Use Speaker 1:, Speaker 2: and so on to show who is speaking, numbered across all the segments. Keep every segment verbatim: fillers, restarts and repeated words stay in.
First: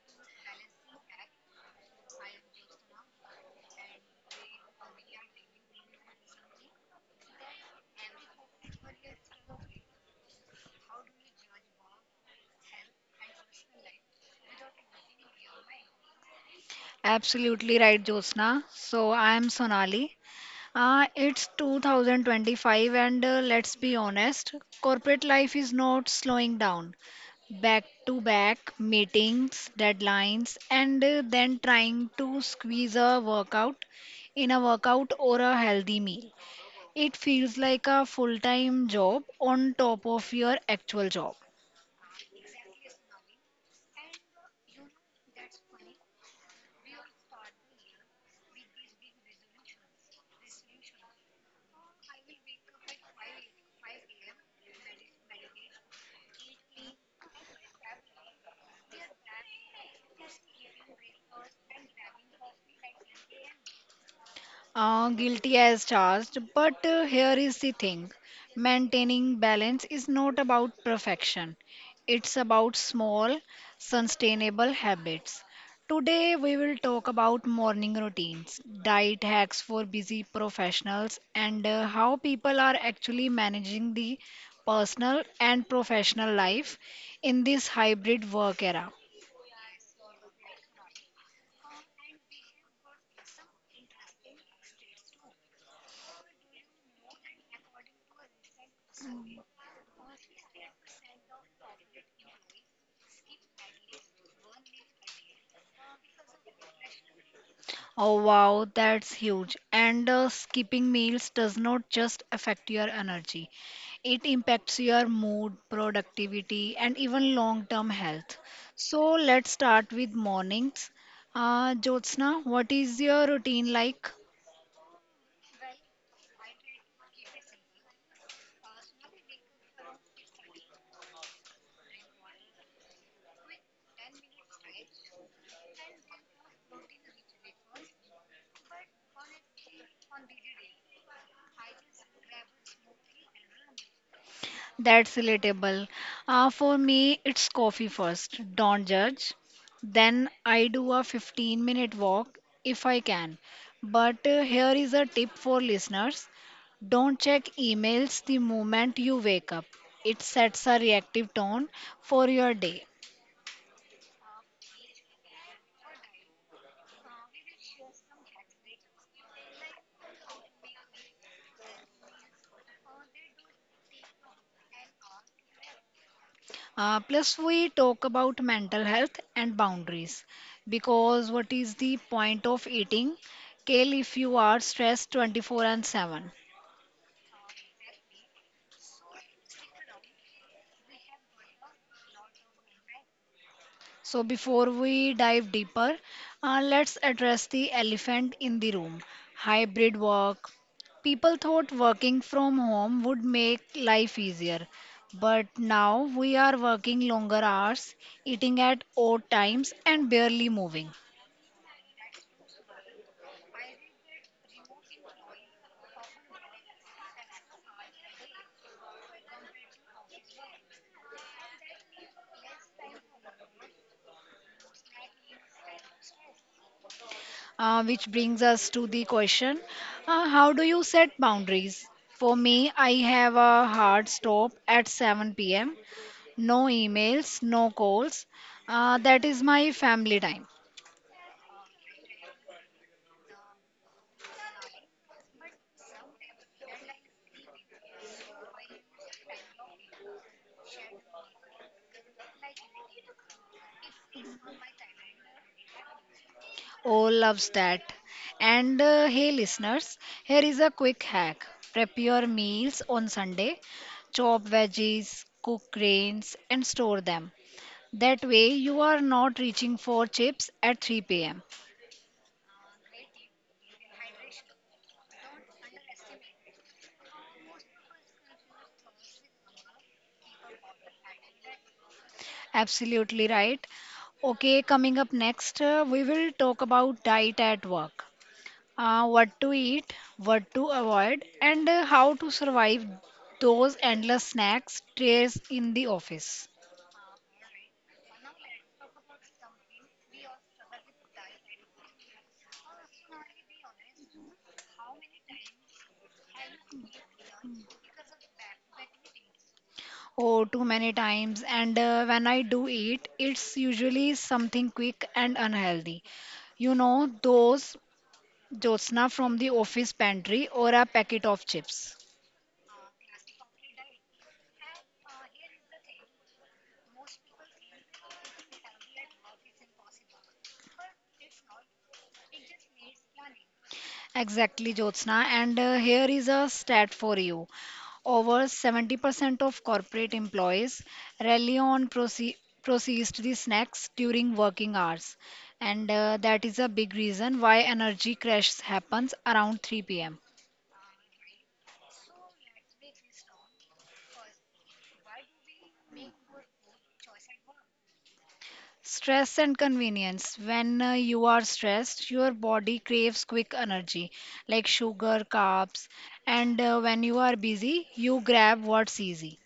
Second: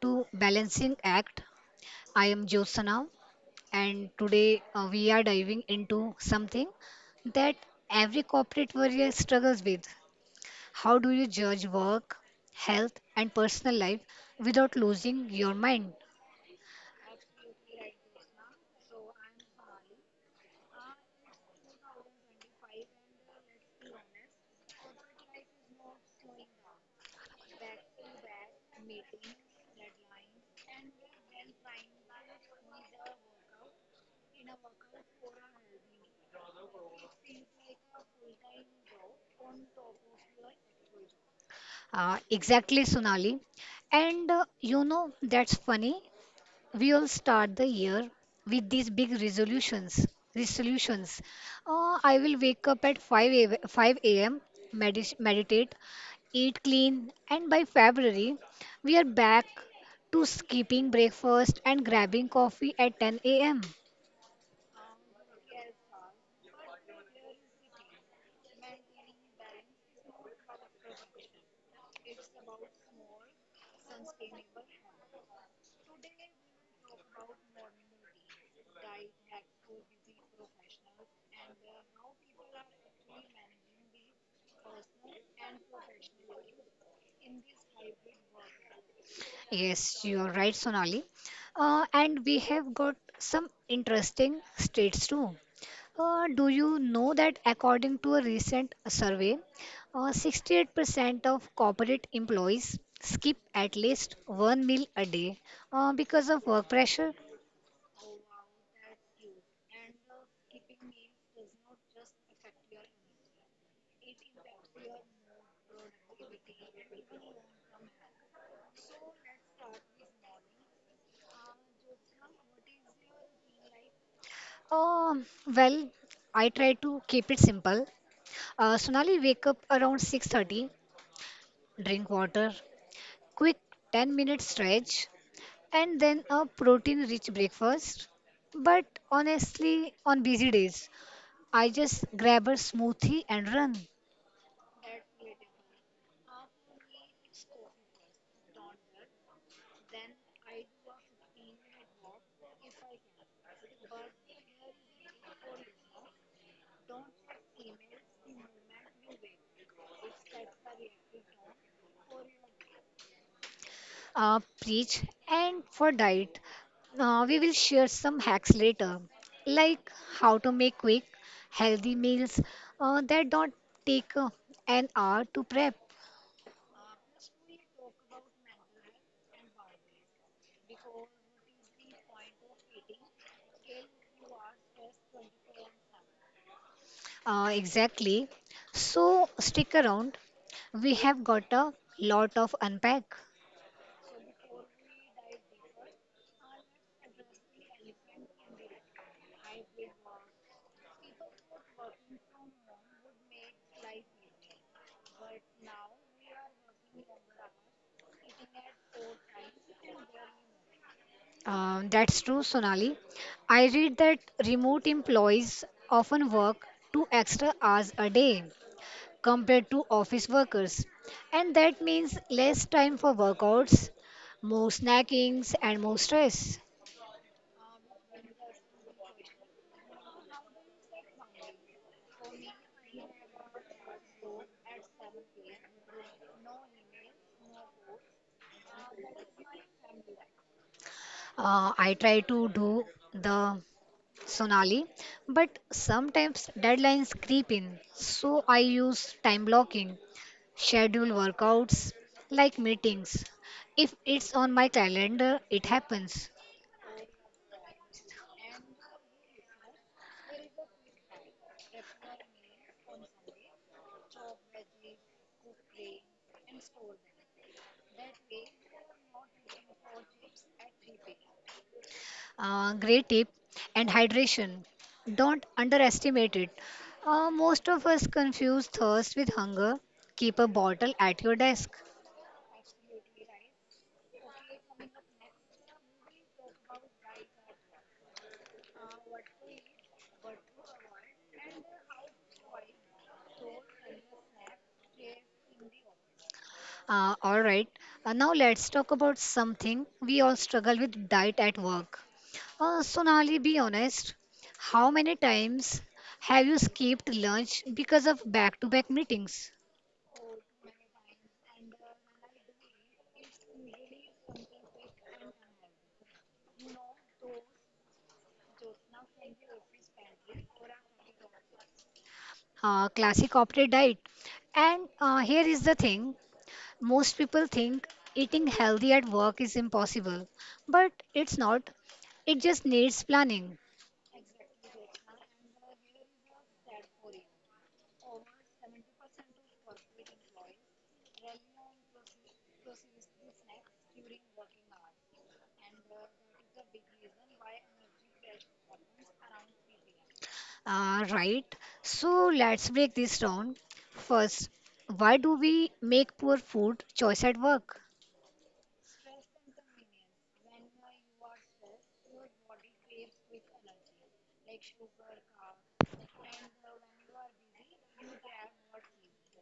Speaker 1: to Balancing Act. I am Jyotsana, and today uh, we are diving into something that every corporate warrior struggles with. How do you judge work, health, and personal life without losing your mind?
Speaker 2: Absolutely right, Jyotsna. So I'm Sonali. Uh, it's two thousand twenty-five, and uh, let's be honest, corporate life is not slowing down. Back to back meetings, deadlines, and uh, then trying to squeeze a workout in a workout or a healthy meal. It feels like a full time job on top of your actual job.
Speaker 1: Uh, exactly, Sonali. And uh, you know, that's funny we all start the year with these big resolutions resolutions uh, i will wake up at five a, m, five a m, medis- meditate, eat clean, and by February we are back to skipping breakfast and grabbing coffee at ten a m.
Speaker 2: Uh, guilty as charged, but uh, here is the thing maintaining balance is not about perfection, it's about small, sustainable habits. Today, we will talk about morning routines, diet hacks for busy professionals, and uh, how people are actually managing the personal and professional life in this hybrid work era.
Speaker 1: Yes, you are right, Sonali. Uh, and we have got some interesting states too. Uh, do you know that according to a recent survey, uh, sixty-eight percent of corporate employees skip at least one meal a day uh, because of work pressure?
Speaker 2: Oh wow, that's huge. And uh, skipping meals does not just affect your energy, it impacts your mood, productivity, and even long term health. So let's start with mornings. Uh, Jyotsna, what is your routine like?
Speaker 1: Um well, I try to keep it simple. Uh, Sonali, wake up around six thirty, drink water, quick ten minute stretch, and then a protein rich breakfast. But honestly, on busy days, I just grab a smoothie and run.
Speaker 2: That's relatable. Uh, for me, it's coffee first. Don't judge. Then I do a fifteen minute walk if I can. But uh, here is a tip for listeners, don't check emails the moment you wake up, it sets a reactive tone for your day.
Speaker 1: Uh, preach. And for diet, uh, we will share some hacks later, like how to make quick, healthy meals uh, that don't take uh, an hour to prep.
Speaker 2: Uh, plus, we talk about mental health and boundaries because what is the point of eating kale if you are stressed twenty four seven?
Speaker 1: Uh, exactly. So stick around. We have got a lot of unpack.
Speaker 2: So, before we dive deeper, uh, let's address the elephant in the room, hybrid work. People thought working from home would make life easier, but now we are working longer hours, eating at odd times, and barely moving.
Speaker 1: Uh, that's true, Sonali. I read that remote employees often work two extra hours a day compared to office workers, and that means less time for workouts, more snackings, and more stress.
Speaker 2: Uh, which brings us to the question, uh, how do you set boundaries? For me, I have a hard stop at seven p m, no emails, no calls. Uh, that is my family time.
Speaker 1: Uh, I try to do the Sonali, but sometimes deadlines creep in, so I use time blocking, schedule workouts like meetings if it's on my calendar, it happens.
Speaker 2: Oh, loves that. And uh, hey, listeners, here is a quick hack. Prep your meals on Sunday, chop veggies, cook grains, and store them. That way, you are not reaching for chips at three p m.
Speaker 1: Uh, great tip. And hydration, don't underestimate it. Uh, most of us confuse thirst with hunger. Keep a bottle at your desk.
Speaker 2: Absolutely right. Okay, coming up next, uh, we will talk about diet at work. Uh, what to eat, what to avoid, and uh, how to survive those endless snacks trays in the office.
Speaker 1: Uh, all right. Uh, now let's talk about something we all struggle with: diet at work. Uh, Sonali, be honest. How many times have you skipped lunch because of back to back meetings?
Speaker 2: Oh, too many times. And uh, when I do eat, it's usually something quick and unhealthy. You know, those Jyotsna from the office pantry or a packet of chips.
Speaker 1: Uh, classic corporate diet. And uh, here is the thing: most people think eating healthy at work is impossible, but it's not. It just needs planning.
Speaker 2: Exactly, Jyotsna. And uh, here is a stat for you. Over seventy percent of corporate employees rely on proce- processed the snacks during working hours. And uh, that is a big reason why energy crash happens around three p m.
Speaker 1: Uh, right, so let's break this down. First, why do we make poor food choice at work?
Speaker 2: Stress and convenience. When uh, you are stressed, your body craves quick energy like sugar, carbs, and uh, when you are busy, you grab what's easy.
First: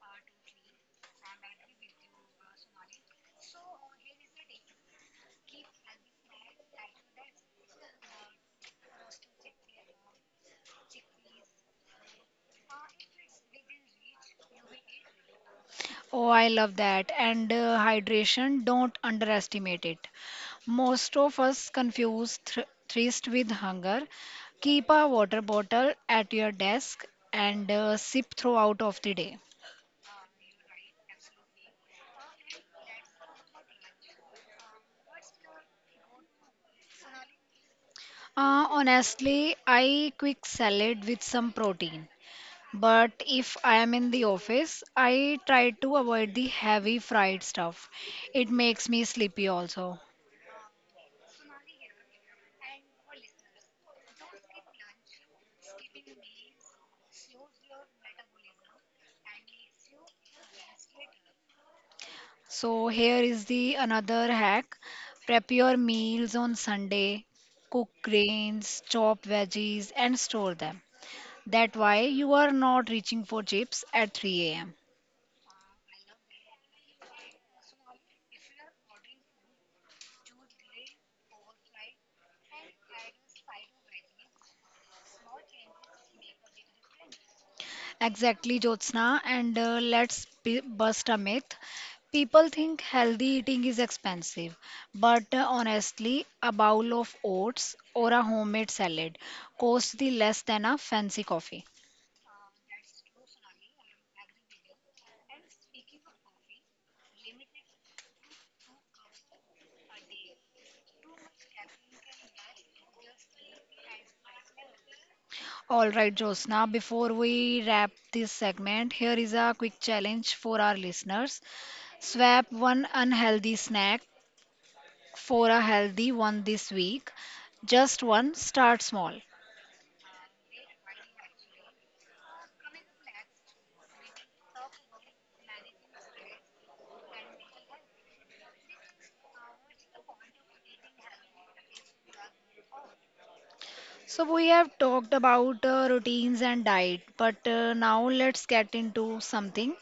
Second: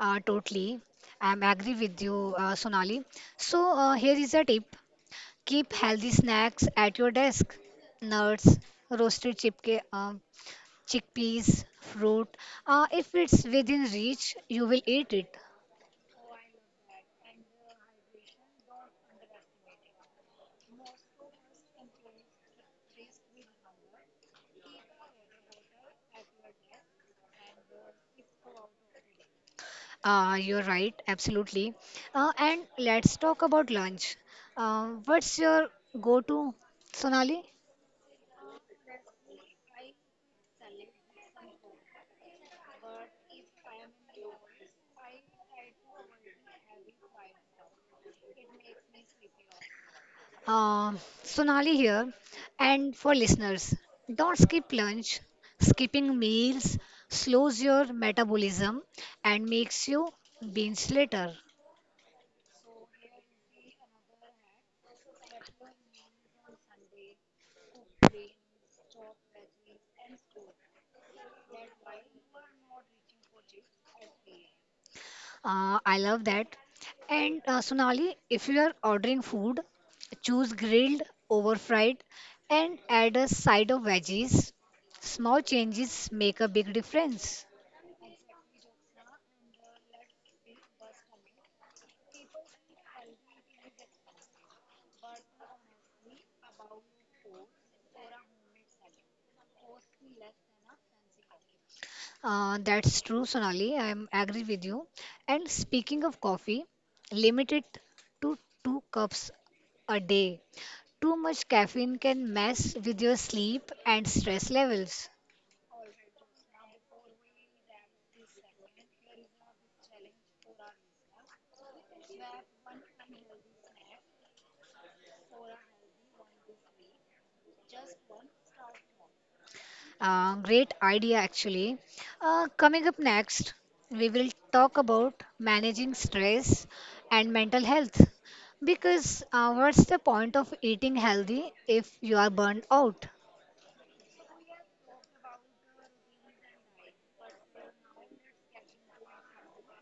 Speaker 1: Uh, totally, I'm agree with you, uh, Sonali. So uh, here is a tip: keep healthy snacks at your desk. Nuts, roasted chipke, um, chickpeas, fruit. Uh, if it's within reach, you will eat it.
Speaker 2: Oh, I love that. And uh, hydration, don't underestimate it. Most of us confuse thr thirst with hunger. Keep a water bottle at your desk and uh, sip throughout of the day.
Speaker 1: Uh, you're right, absolutely. Uh, and let's talk about lunch. Uh, what's your go-to, Sonali?
Speaker 2: Uh, honestly, I quick salad with some protein. But if I am in the office, I try to avoid the heavy fried stuff. It makes me sleepy also.
Speaker 1: Uh, Sonali here. And for listeners, don't skip lunch. Skipping meals slows your metabolism and makes you binge later.
Speaker 2: So here is the another hack. Prep your meals on Sunday, cook grains, chop veggies and store them. That way you are not reaching for chips at three a m.
Speaker 1: Uh, I love that. And uh, Sonali, if you are ordering food, choose grilled over fried and add a side of veggies. Small changes make a big difference.
Speaker 2: Exactly, Jyotsna. And uh, let's b- bust a myth. People think healthy eating is expensive, but uh, honestly, a bowl of oats or a homemade salad costs the less than a fancy coffee.
Speaker 1: Uh, that's true, Sonali. I am agree with you. And speaking of coffee, limit it to two cups a day. Too much caffeine can mess with your sleep and stress levels.
Speaker 2: All right, Jyotsna, before we wrap this segment, here is a quick challenge for our listeners. Swap one unhealthy snack for a healthy one this week. Just one, start small.
Speaker 1: Uh, great idea, actually. Uh, coming up next, we will talk about managing stress and mental health. Because uh, what's the point of eating healthy if you are burned out?
Speaker 2: So we have talked about uh, routines and diet, but uh, now let's get into something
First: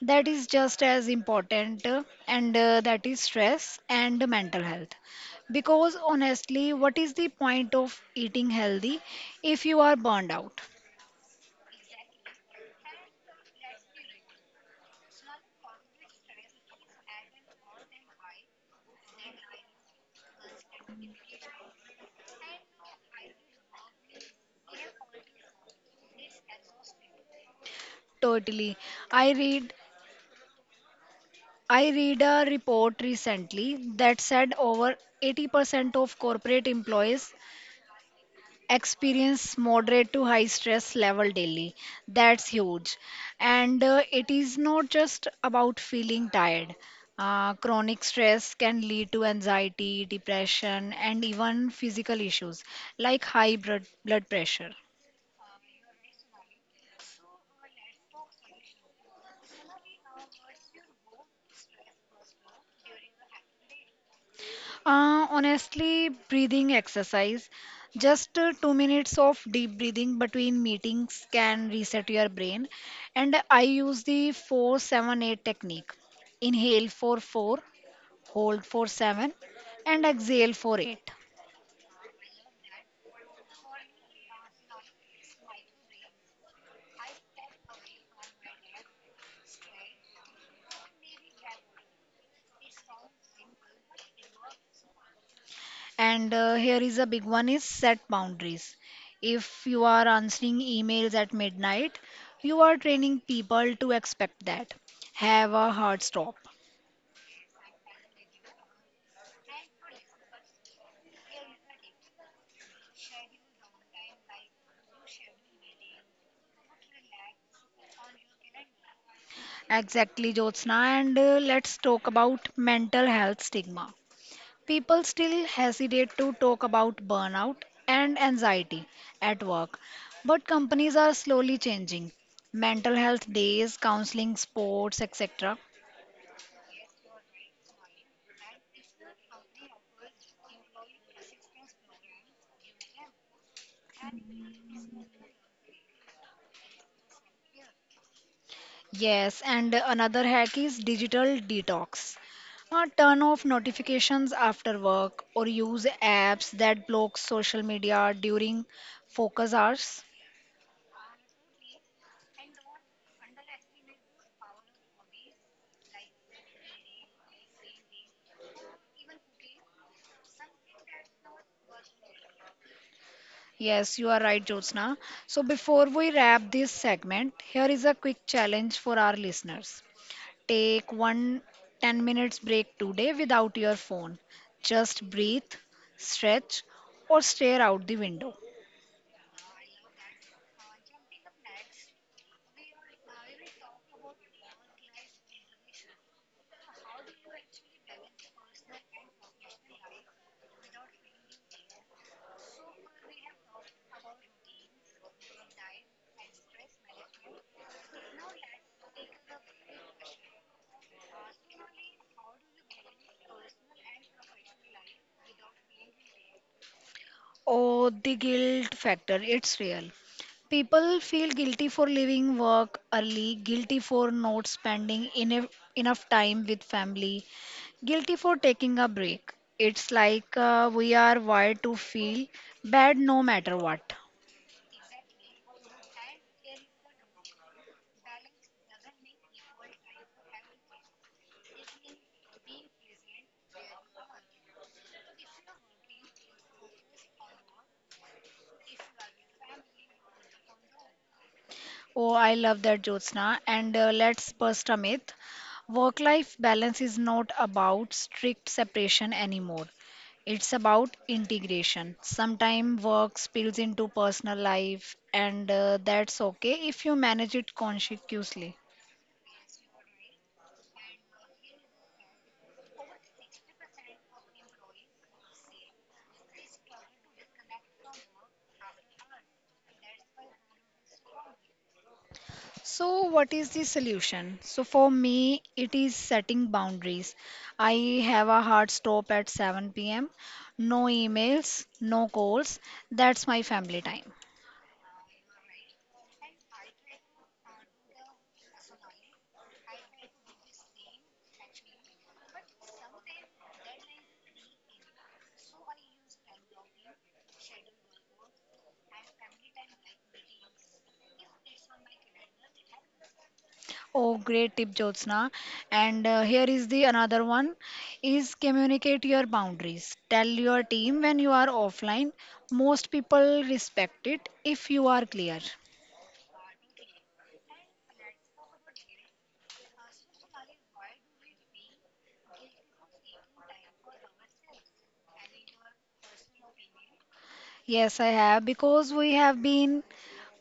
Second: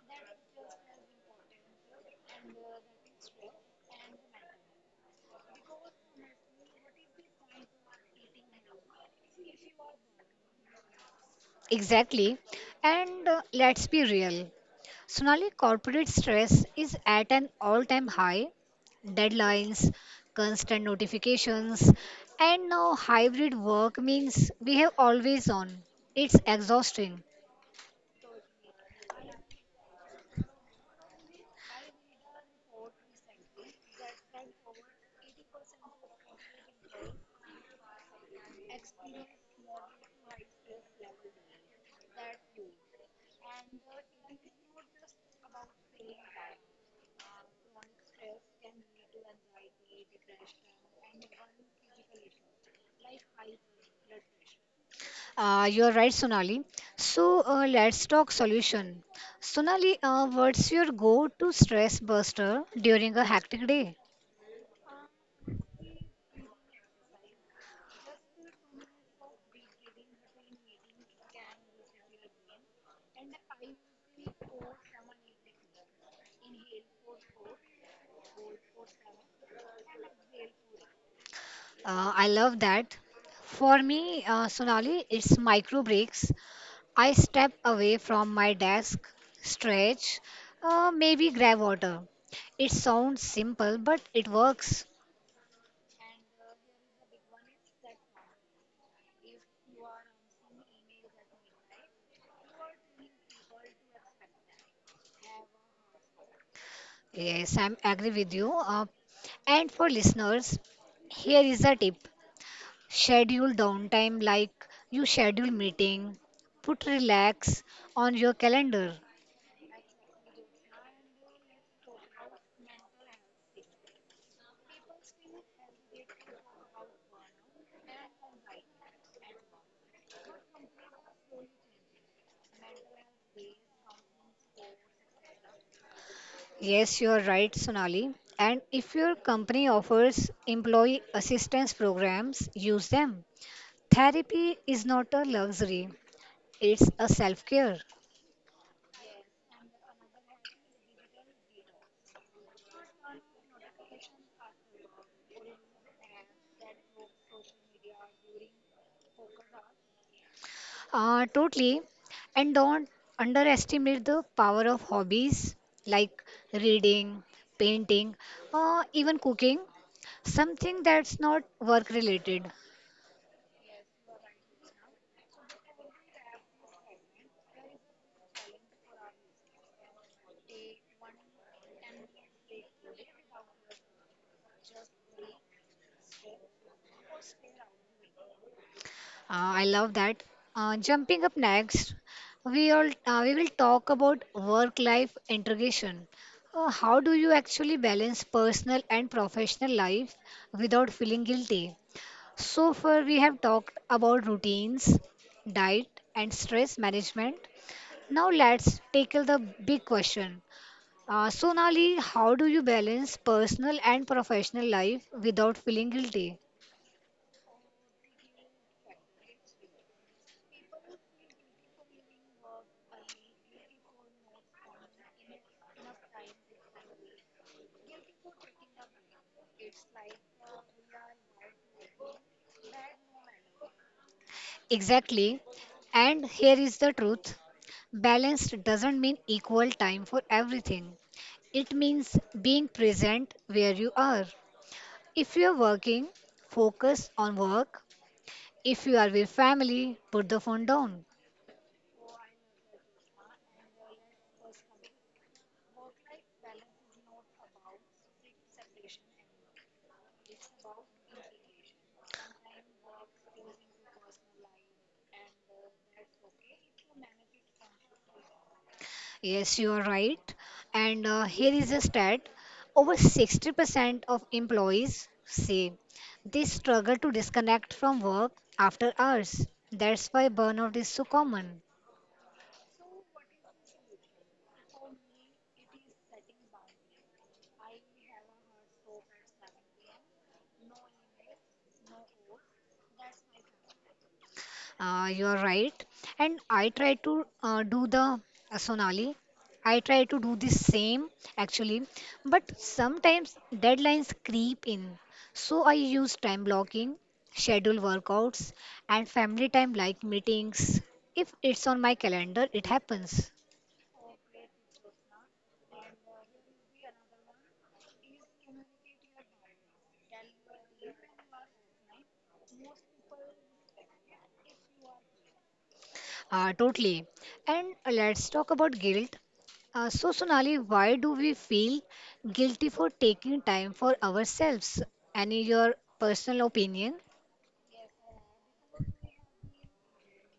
Speaker 2: that is just as important, uh, and uh, that is stress and mental health. Because honestly, what is the point of eating healthy if you are burned out?
Speaker 1: Exactly. And uh, let's be real. Sonali, corporate stress is at an all time high. Deadlines, constant notifications, and now hybrid work means we have always on. It's exhausting.
Speaker 2: Totally. I read I read a report recently that said over eighty percent of corporate employees experience moderate to high stress level daily. That's huge. And uh, it is not just about feeling tired. uh, chronic stress can lead to anxiety, depression, and even physical issues like high blood, blood pressure.
Speaker 1: Uh, you're right, Sonali. So uh, let's talk solution. Sonali, uh, what's your go-to stress buster during a hectic day?
Speaker 2: uh, honestly, breathing exercise, just uh, two minutes of deep breathing between meetings can reset your brain. And I use the four seven eight technique, inhale for four, hold for seven, and exhale for eight.
Speaker 1: Uh, I love that. For me, uh, Sonali, it's micro breaks. I step away from my desk, stretch, uh, maybe grab water. It sounds simple, but it works.
Speaker 2: And uh, here is a big one, is set boundaries. If you are answering emails at midnight, you are training people to expect that. Have a hard stop.
Speaker 1: Yes, I'm agree with you. Uh, and for listeners, here is a tip. Schedule downtime like you schedule meeting. Put relax on your calendar.
Speaker 2: Exactly, Jyotsna. And uh, let's talk about mental health stigma. People still hesitate to talk about burnout and anxiety at work, but companies are slowly changing. Mental health days, counseling, sports, etc.
Speaker 1: Yes, you are right, Sonali. And if your company offers employee assistance programs, use them. Therapy is not a luxury, it's a self care.
Speaker 2: Yes, and another hack is digital detox. Uh, turn off notifications after work or use apps that block social media during focus hours.
Speaker 1: Uh, totally. And don't underestimate the power of hobbies like reading, painting, or even cooking something that's not work related.
Speaker 2: Yes, you are right, Jyotsna. So, before we wrap this segment, here is a quick challenge for our listeners. Take one ten minutes break today without your phone. Just breathe, stretch, or stare out the window.
Speaker 1: Uh, I love that. Uh, jumping up next, we all uh, we will talk about work-life integration. Uh, how do you actually balance personal and professional life without feeling guilty? So far, we have talked about routines, diet, and stress management. Now let's tackle the big question. Uh, Sonali, how do you balance personal and professional life without feeling guilty?
Speaker 2: Oh, the guilt factor, it's real. People feel guilty for leaving work early, guilty for not spending enough, enough time with family, guilty for taking a break. It's like uh, we are wired to feel bad no matter what.
Speaker 1: Exactly. And here is the truth: balanced doesn't mean equal time for everything, it means being present where you are. If you are working, focus on work. If you are with family, put the phone down.
Speaker 2: Oh, I love that, Jyotsna. And uh, let's bust a myth. Work life balance is not about strict separation anymore. It's about integration. Sometimes work spills into personal life, and uh, that's okay if you manage it consciously.
Speaker 1: Yes, you are right. And uh, here is a stat: over sixty percent of employees say they struggle to disconnect from work after hours. That's why burnout is so common.
Speaker 2: So, what is the solution? So, for me, it is setting boundaries. I have a hard stop at seven p m, no emails, no calls. That's my family time.
Speaker 1: Uh, you are right. And I try to uh, do the uh, Sonali, I try to do the same actually, but sometimes deadlines creep in. So I use time blocking, schedule workouts, and family time like meetings. If it's on my calendar, it happens.
Speaker 2: Oh, great tip, Jyotsna. And uh, here is the another one, is communicate your boundaries. Tell your team when you are offline. Most people respect it if you are clear.
Speaker 1: Uh, totally. And let's talk about guilt. Uh, so, Sonali, why do we feel guilty for taking time for ourselves? Any your personal opinion?
Speaker 2: Yes, I have because we have been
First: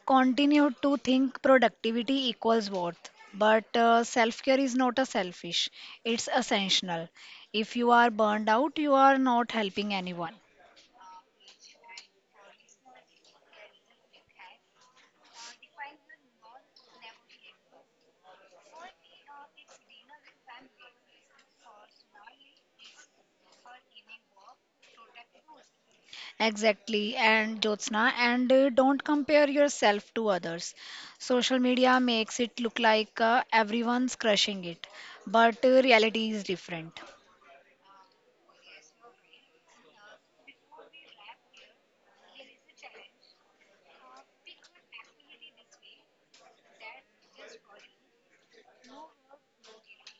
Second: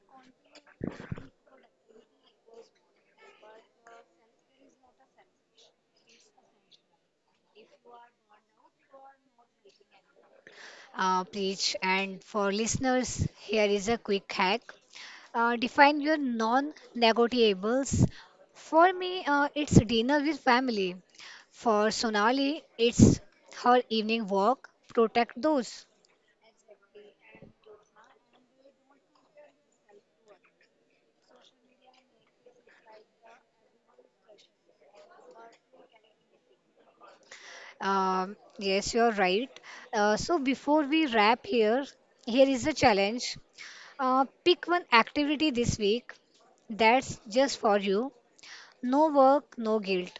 Speaker 2: continued to think productivity equals worth. But uh, self-care is not a selfish, it's essential. If you are burned out, you are not helping anyone.
Speaker 1: uh, Preach. And for listeners, here is a quick hack. Uh, define your non negotiables. For me, uh, it's dinner with family. For Sonali, it's her evening walk. Protect those.
Speaker 2: Exactly, and Jyotsna, and uh, don't compare yourself to others. Social media makes it look like uh, everyone's crushing it, but uh, reality is different.
Speaker 1: Um, yes, you're right. Uh, so before we wrap here, here is a challenge. Uh, pick one activity this week that's just for you. No work, no guilt.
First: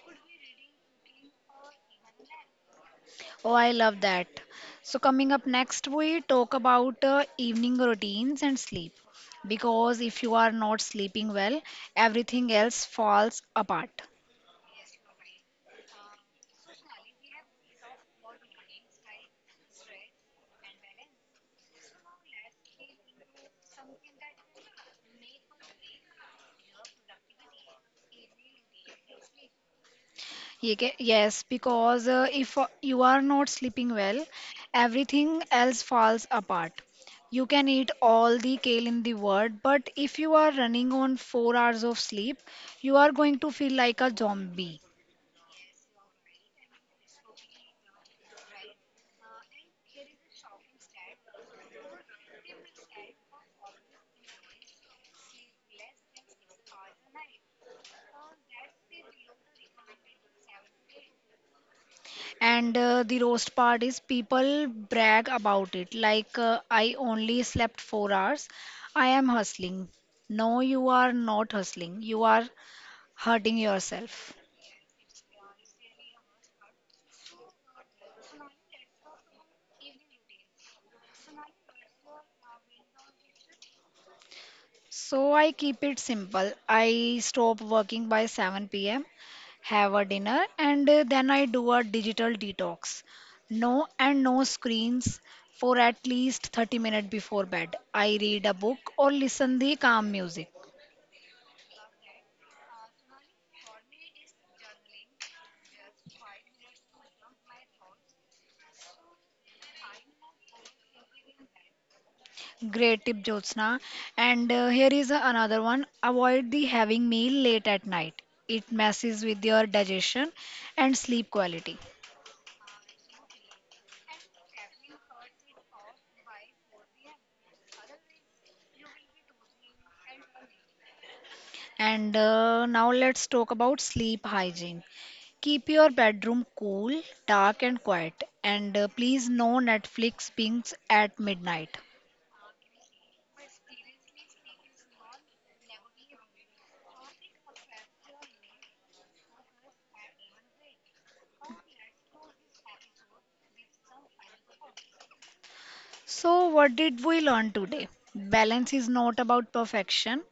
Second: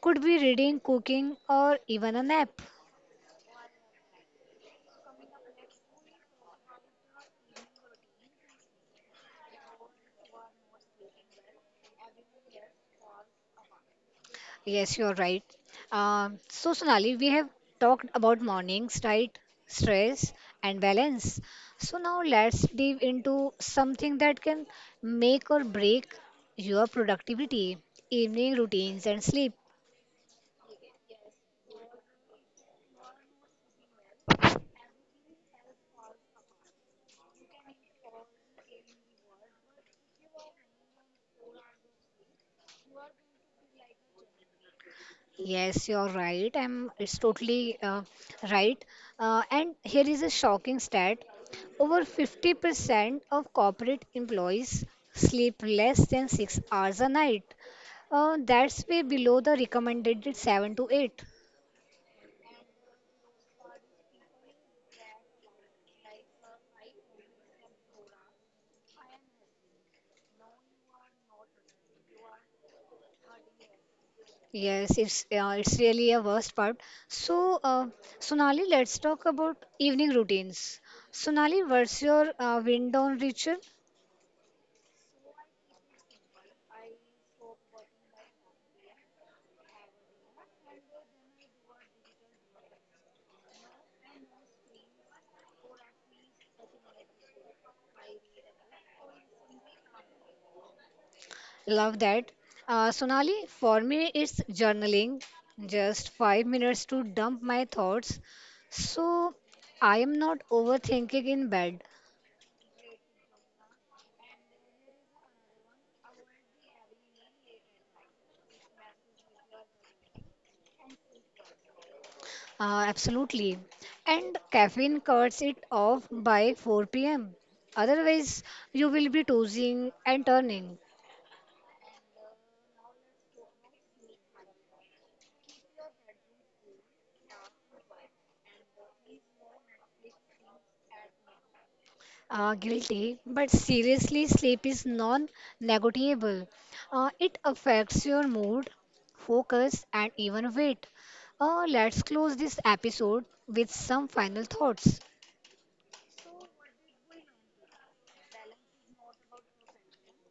Speaker 1: Could be reading, cooking, or even a nap.
Speaker 2: Oh, I love that. So, coming up next, we talk about uh, evening routines and sleep. Because if you are not sleeping well, everything else falls apart.
Speaker 1: Yes, you're right. Um, so, Sonali, we have talked about mornings, right? Stress and balance. So, now let's dive into something that can make or break your productivity: evening routines and sleep.
Speaker 2: Ye- ge- Yes, because uh, if uh, you are not sleeping well, everything else falls apart. You can eat all the kale in the world, but if you are running on four hours of sleep, you are going to feel like a zombie.
Speaker 1: Yes, you're right. I'm. It's totally uh, right. Uh, and here is a shocking stat. Over fifty percent of corporate employees sleep less than six hours a night. Uh, that's way below the recommended seven to eight.
Speaker 2: And uh, the roast part is people brag about it, like uh, I only slept four hours. I am hustling. No, you are not hustling. You are hurting yourself.
Speaker 1: Yes, it's uh, it's really a worst part. So, uh, Sonali, let's talk about evening routines. Sonali, what's your uh, wind down ritual?
Speaker 2: So I keep it simple. I stop working by seven p m, have a dinner, and uh, then I do a digital detox. No and no screens for at least thirty minutes before bed. I read a book or listen the calm music.
Speaker 1: Love that. Uh, Sonali, for me, it's journaling, just five minutes to dump my thoughts. So I am not overthinking in bed.
Speaker 2: Great tip, Jyotsna. And uh, here is another one. Avoid the having meal late at night. It messes with your digestion and sleep quality.
Speaker 1: Uh, absolutely. And caffeine cuts it off by four p m. Otherwise, you will be tossing and turning.
Speaker 2: And uh, now let's talk about sleep hygiene. Keep your bedroom cool, dark, and quiet. And uh, please, no Netflix pings at midnight.
Speaker 1: Uh, guilty, but seriously, sleep is non negotiable. Uh, it affects your mood, focus, and even weight. Uh, let's close this episode with some final thoughts.
Speaker 2: So, what did we learn today? Balance is not about perfection,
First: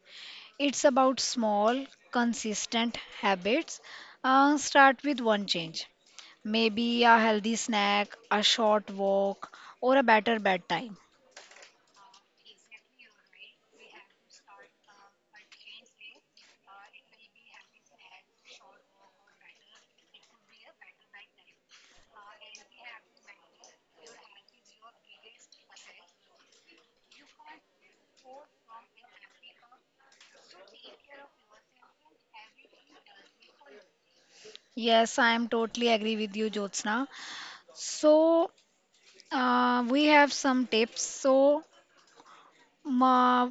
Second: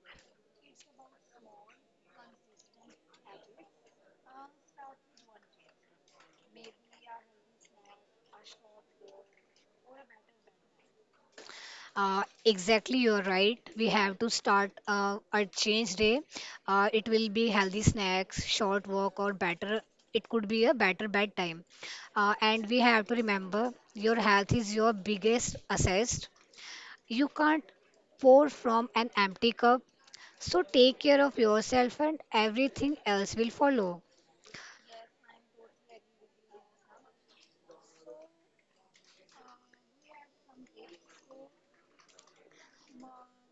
Speaker 2: it's about small, consistent habits. Uh, start with one change, maybe a healthy snack, a short walk, or a better bedtime.
Speaker 1: Uh, exactly, you're right. We have to start uh, a change day. Uh, it will be healthy snacks, short walk, or better. It could be a better bedtime. Uh, and we have to remember your health is your biggest asset. You can't pour from an empty cup. So take care of yourself and everything else will follow.
Speaker 2: Yes, I am totally agree with you, Jyotsna. So, Uh, we have some tips. So, ma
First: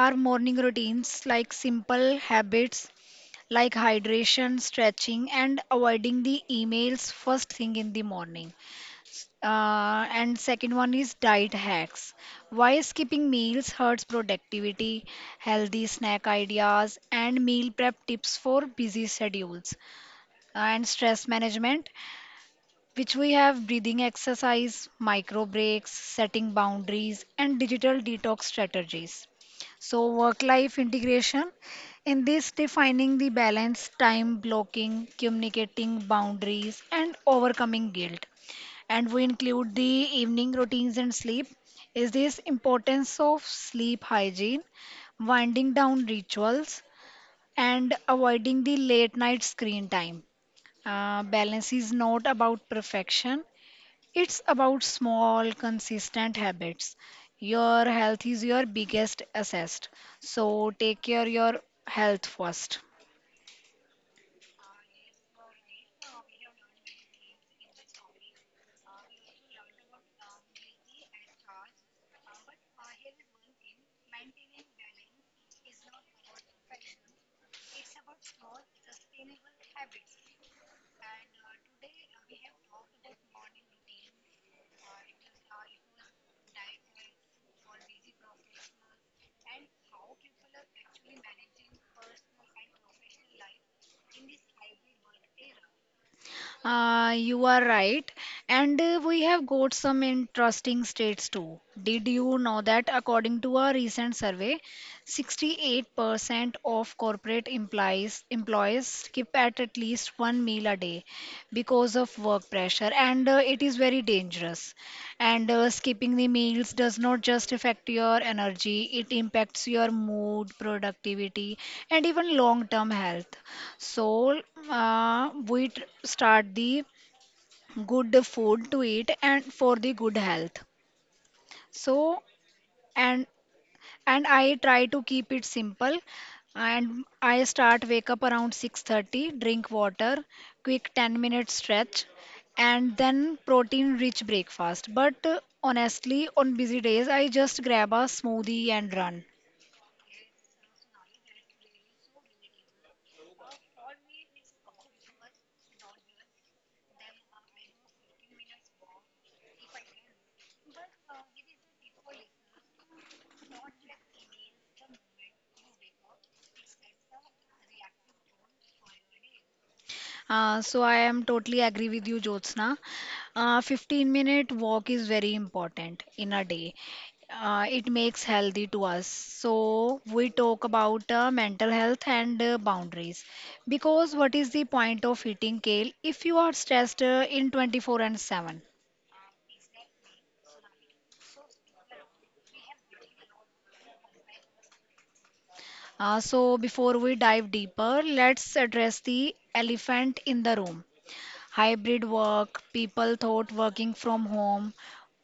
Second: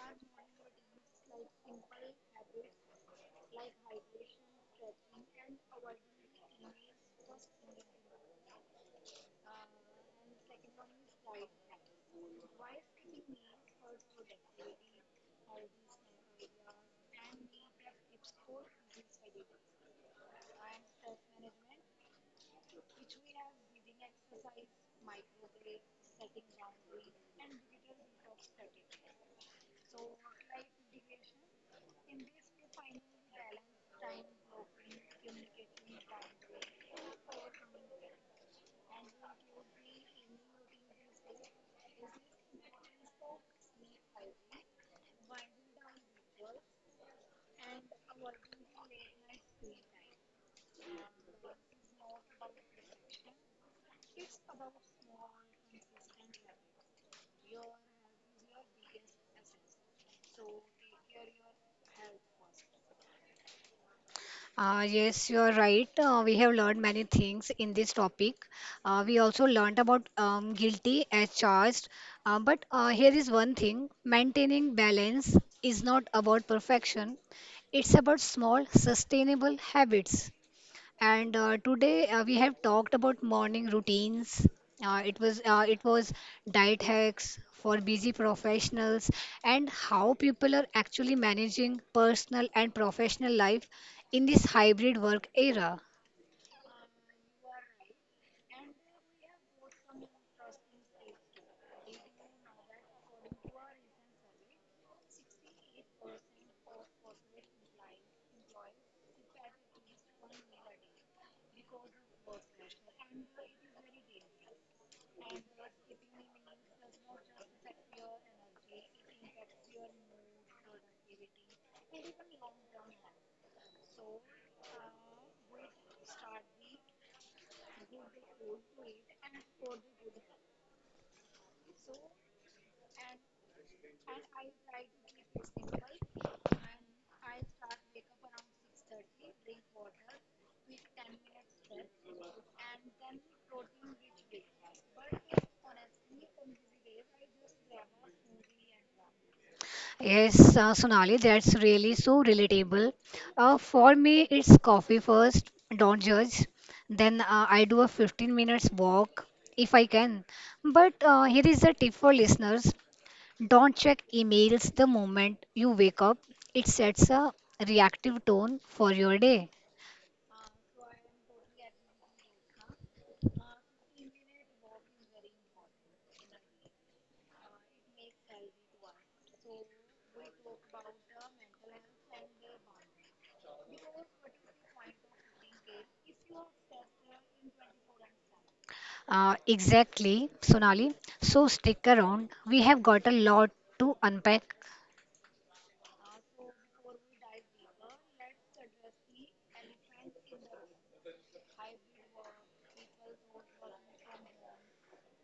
Speaker 2: our morning routines, like simple habits like hydration, stretching, and avoiding the emails first thing in the morning. Uh, and second one is diet hacks. Why skipping meals hurts productivity, healthy snack ideas, and meal prep tips for busy schedules. And stress management, which we have breathing exercise, micro breaks, setting boundaries, and digital detox strategies. So, work life integration, in this, defining the balance, time blocking, communicating boundaries, and overcoming guilt. And we include the evening routines and sleep. Is this importance of sleep hygiene, winding down rituals, and avoiding the late night screen time? Uh, balance is not about perfection, it's about small, consistent habits. Your health is your biggest asset. So take care your health first.
Speaker 1: Uh, yes, you are right. Uh, we have learned many things in this topic. Uh, we also learned about um, guilty as charged. Uh, but uh, here is one thing: maintaining balance is not about perfection, it's about small, sustainable habits. And uh, today uh, we have talked about morning routines. Uh, it was uh, it was diet hacks for busy professionals and how people are actually managing personal and professional life in this hybrid work era.
Speaker 2: Uh, you are right. And uh, we have got some interesting states too. Did you know that according to a recent survey, sixty-eight percent of corporate employees employees skip at at least one meal a day because of work pressure, and uh, it is very dangerous. And uh, skipping the meals does not just affect your energy, it impacts your mood, productivity, and even long-term health. So uh, we tr- start the good food to eat and for the good health. So, and and I try to keep it simple and I start wake up around six thirty, drink water, quick ten minute stretch and then protein rich breakfast. But uh, honestly on busy days I just grab a smoothie and run.
Speaker 1: Yes, uh, Sonali, that's really so relatable. Uh, for me, it's coffee first, don't judge. Then uh, I do a fifteen minutes walk if I can. But uh, here is a tip for listeners: don't check emails the moment you wake up. It sets a reactive tone for your day.
Speaker 2: Uh, so I am totally agree with you, Jyotsna. Uh, fifteen minute walk is very important in a day. Uh, it makes healthy to us. So we talk about uh, mental health and uh, boundaries because what is the point of eating kale if you are stressed uh, in twenty four seven?
Speaker 1: Uh, exactly, Sonali. So stick around. We have got a lot to unpack.
Speaker 2: Uh, so before we dive deeper, let's address the elephant in the room. Hybrid work, people thought working from home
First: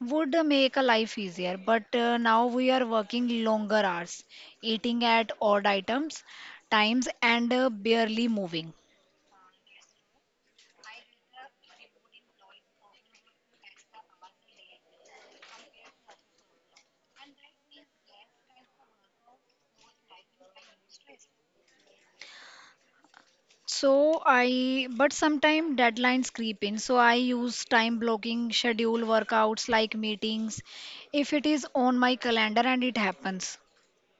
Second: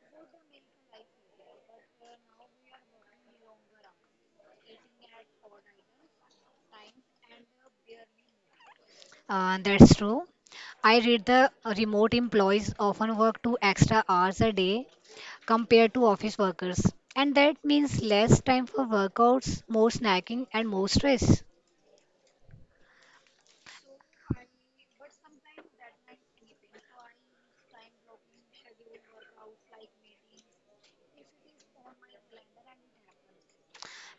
Speaker 2: would make a life easier, but uh, now we are working longer hours, eating at odd items, times, and uh, barely moving.
Speaker 1: Uh, that's true. I read the remote employees often work two extra hours a day compared to office workers. And that means less time for workouts, more snacking, and more stress.
Speaker 2: So I, but sometimes deadlines creep in. So I use time blocking, schedule workouts like meetings if it is on my calendar and it happens.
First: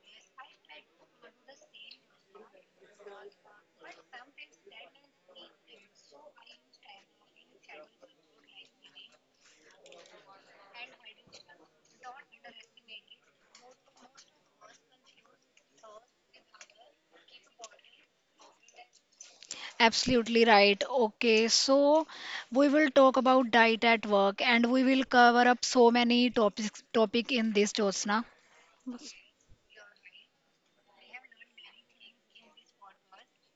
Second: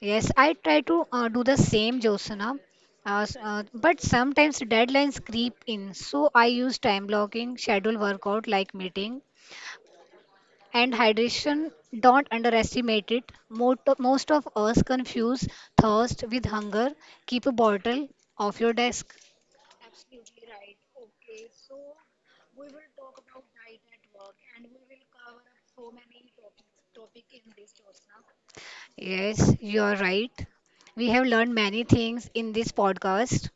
Speaker 1: Yes, I try to uh, do the same, Josana. Uh, s- uh, but sometimes deadlines creep in, so I use time blocking, schedule workout like meeting, and hydration. Don't underestimate it. Most of, most of us confuse thirst with hunger. Keep a bottle off your desk.
Speaker 2: Absolutely right. Okay, so we will talk about diet at work and we will cover up so many topics topic in this, Jyotsna.
Speaker 1: Yes, you are right. We have learned many things in this podcast.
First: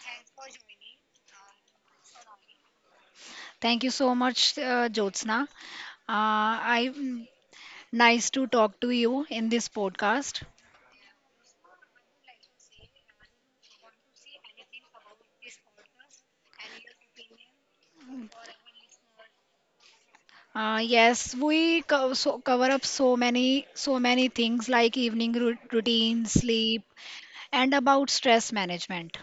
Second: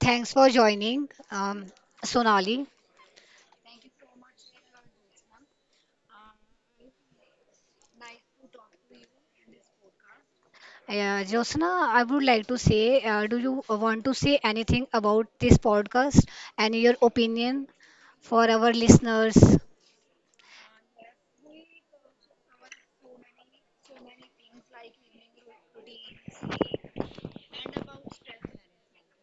Speaker 1: Thanks for joining, um, Sonali.
Speaker 2: Thank you so much, uh, Jyotsna. Uh, I nice to talk to you in this podcast.
Speaker 1: Yeah, Jyotsna, I would like to say, uh, do you want to say anything about this podcast and your opinion for our listeners?
Speaker 2: Uh, yes, we co so cover up so many so many things like evening rou- routine, sleep, and about stress management.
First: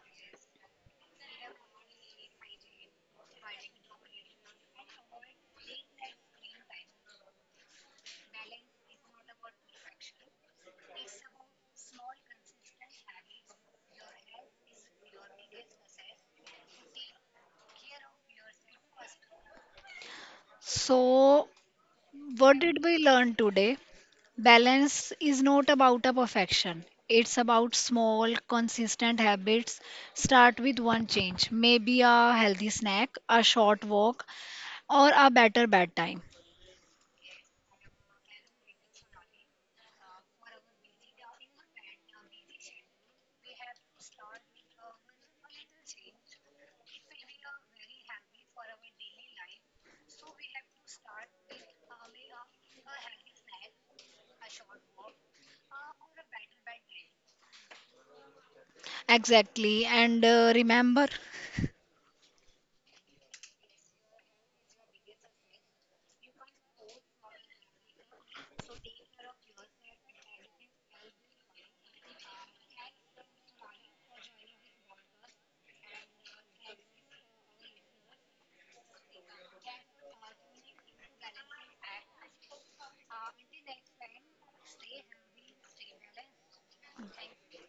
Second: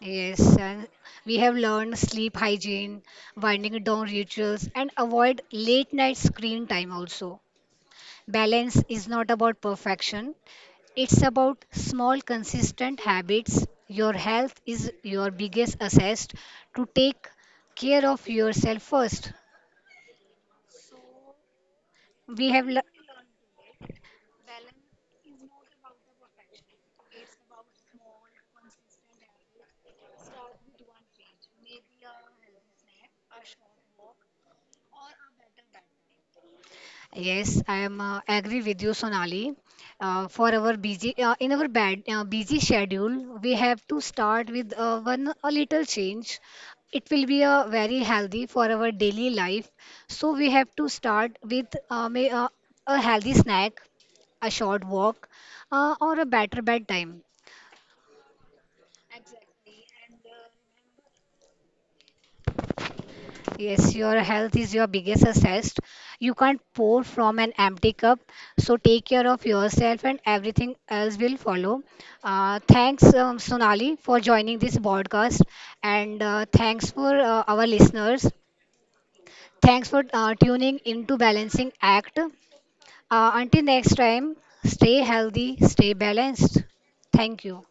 Speaker 1: Yes, and we have learned sleep hygiene, winding down rituals, and avoid late night screen time also. Balance is not about perfection, it's about small, consistent habits. Your health is your biggest asset to take care of yourself first.
Speaker 2: So,
Speaker 1: We
Speaker 2: what
Speaker 1: have
Speaker 2: did
Speaker 1: learned.
Speaker 2: we learn today? Balance is not about a perfection. It's about small, consistent habits. Start with one change, maybe a healthy snack, a short walk, or a better bedtime.
Speaker 1: Yes, I am uh, agree with you, Sonali. Uh, for our busy uh, in our bad uh, busy schedule, we have to start with uh, one a little change. It will be uh, very healthy for our daily life. So we have to start with uh, may, uh, a healthy snack, a short walk, uh, or a better bedtime.
Speaker 2: Exactly. And uh, remember,
Speaker 1: Yes, your health is your biggest asset. You can't pour from an empty cup. So take care of yourself and everything else will follow. Uh, thanks, um, Sonali, for joining this podcast. And uh, thanks for uh, our listeners. Thanks for uh, tuning into Balancing Act. Uh, until next time, stay healthy, stay balanced. Thank you.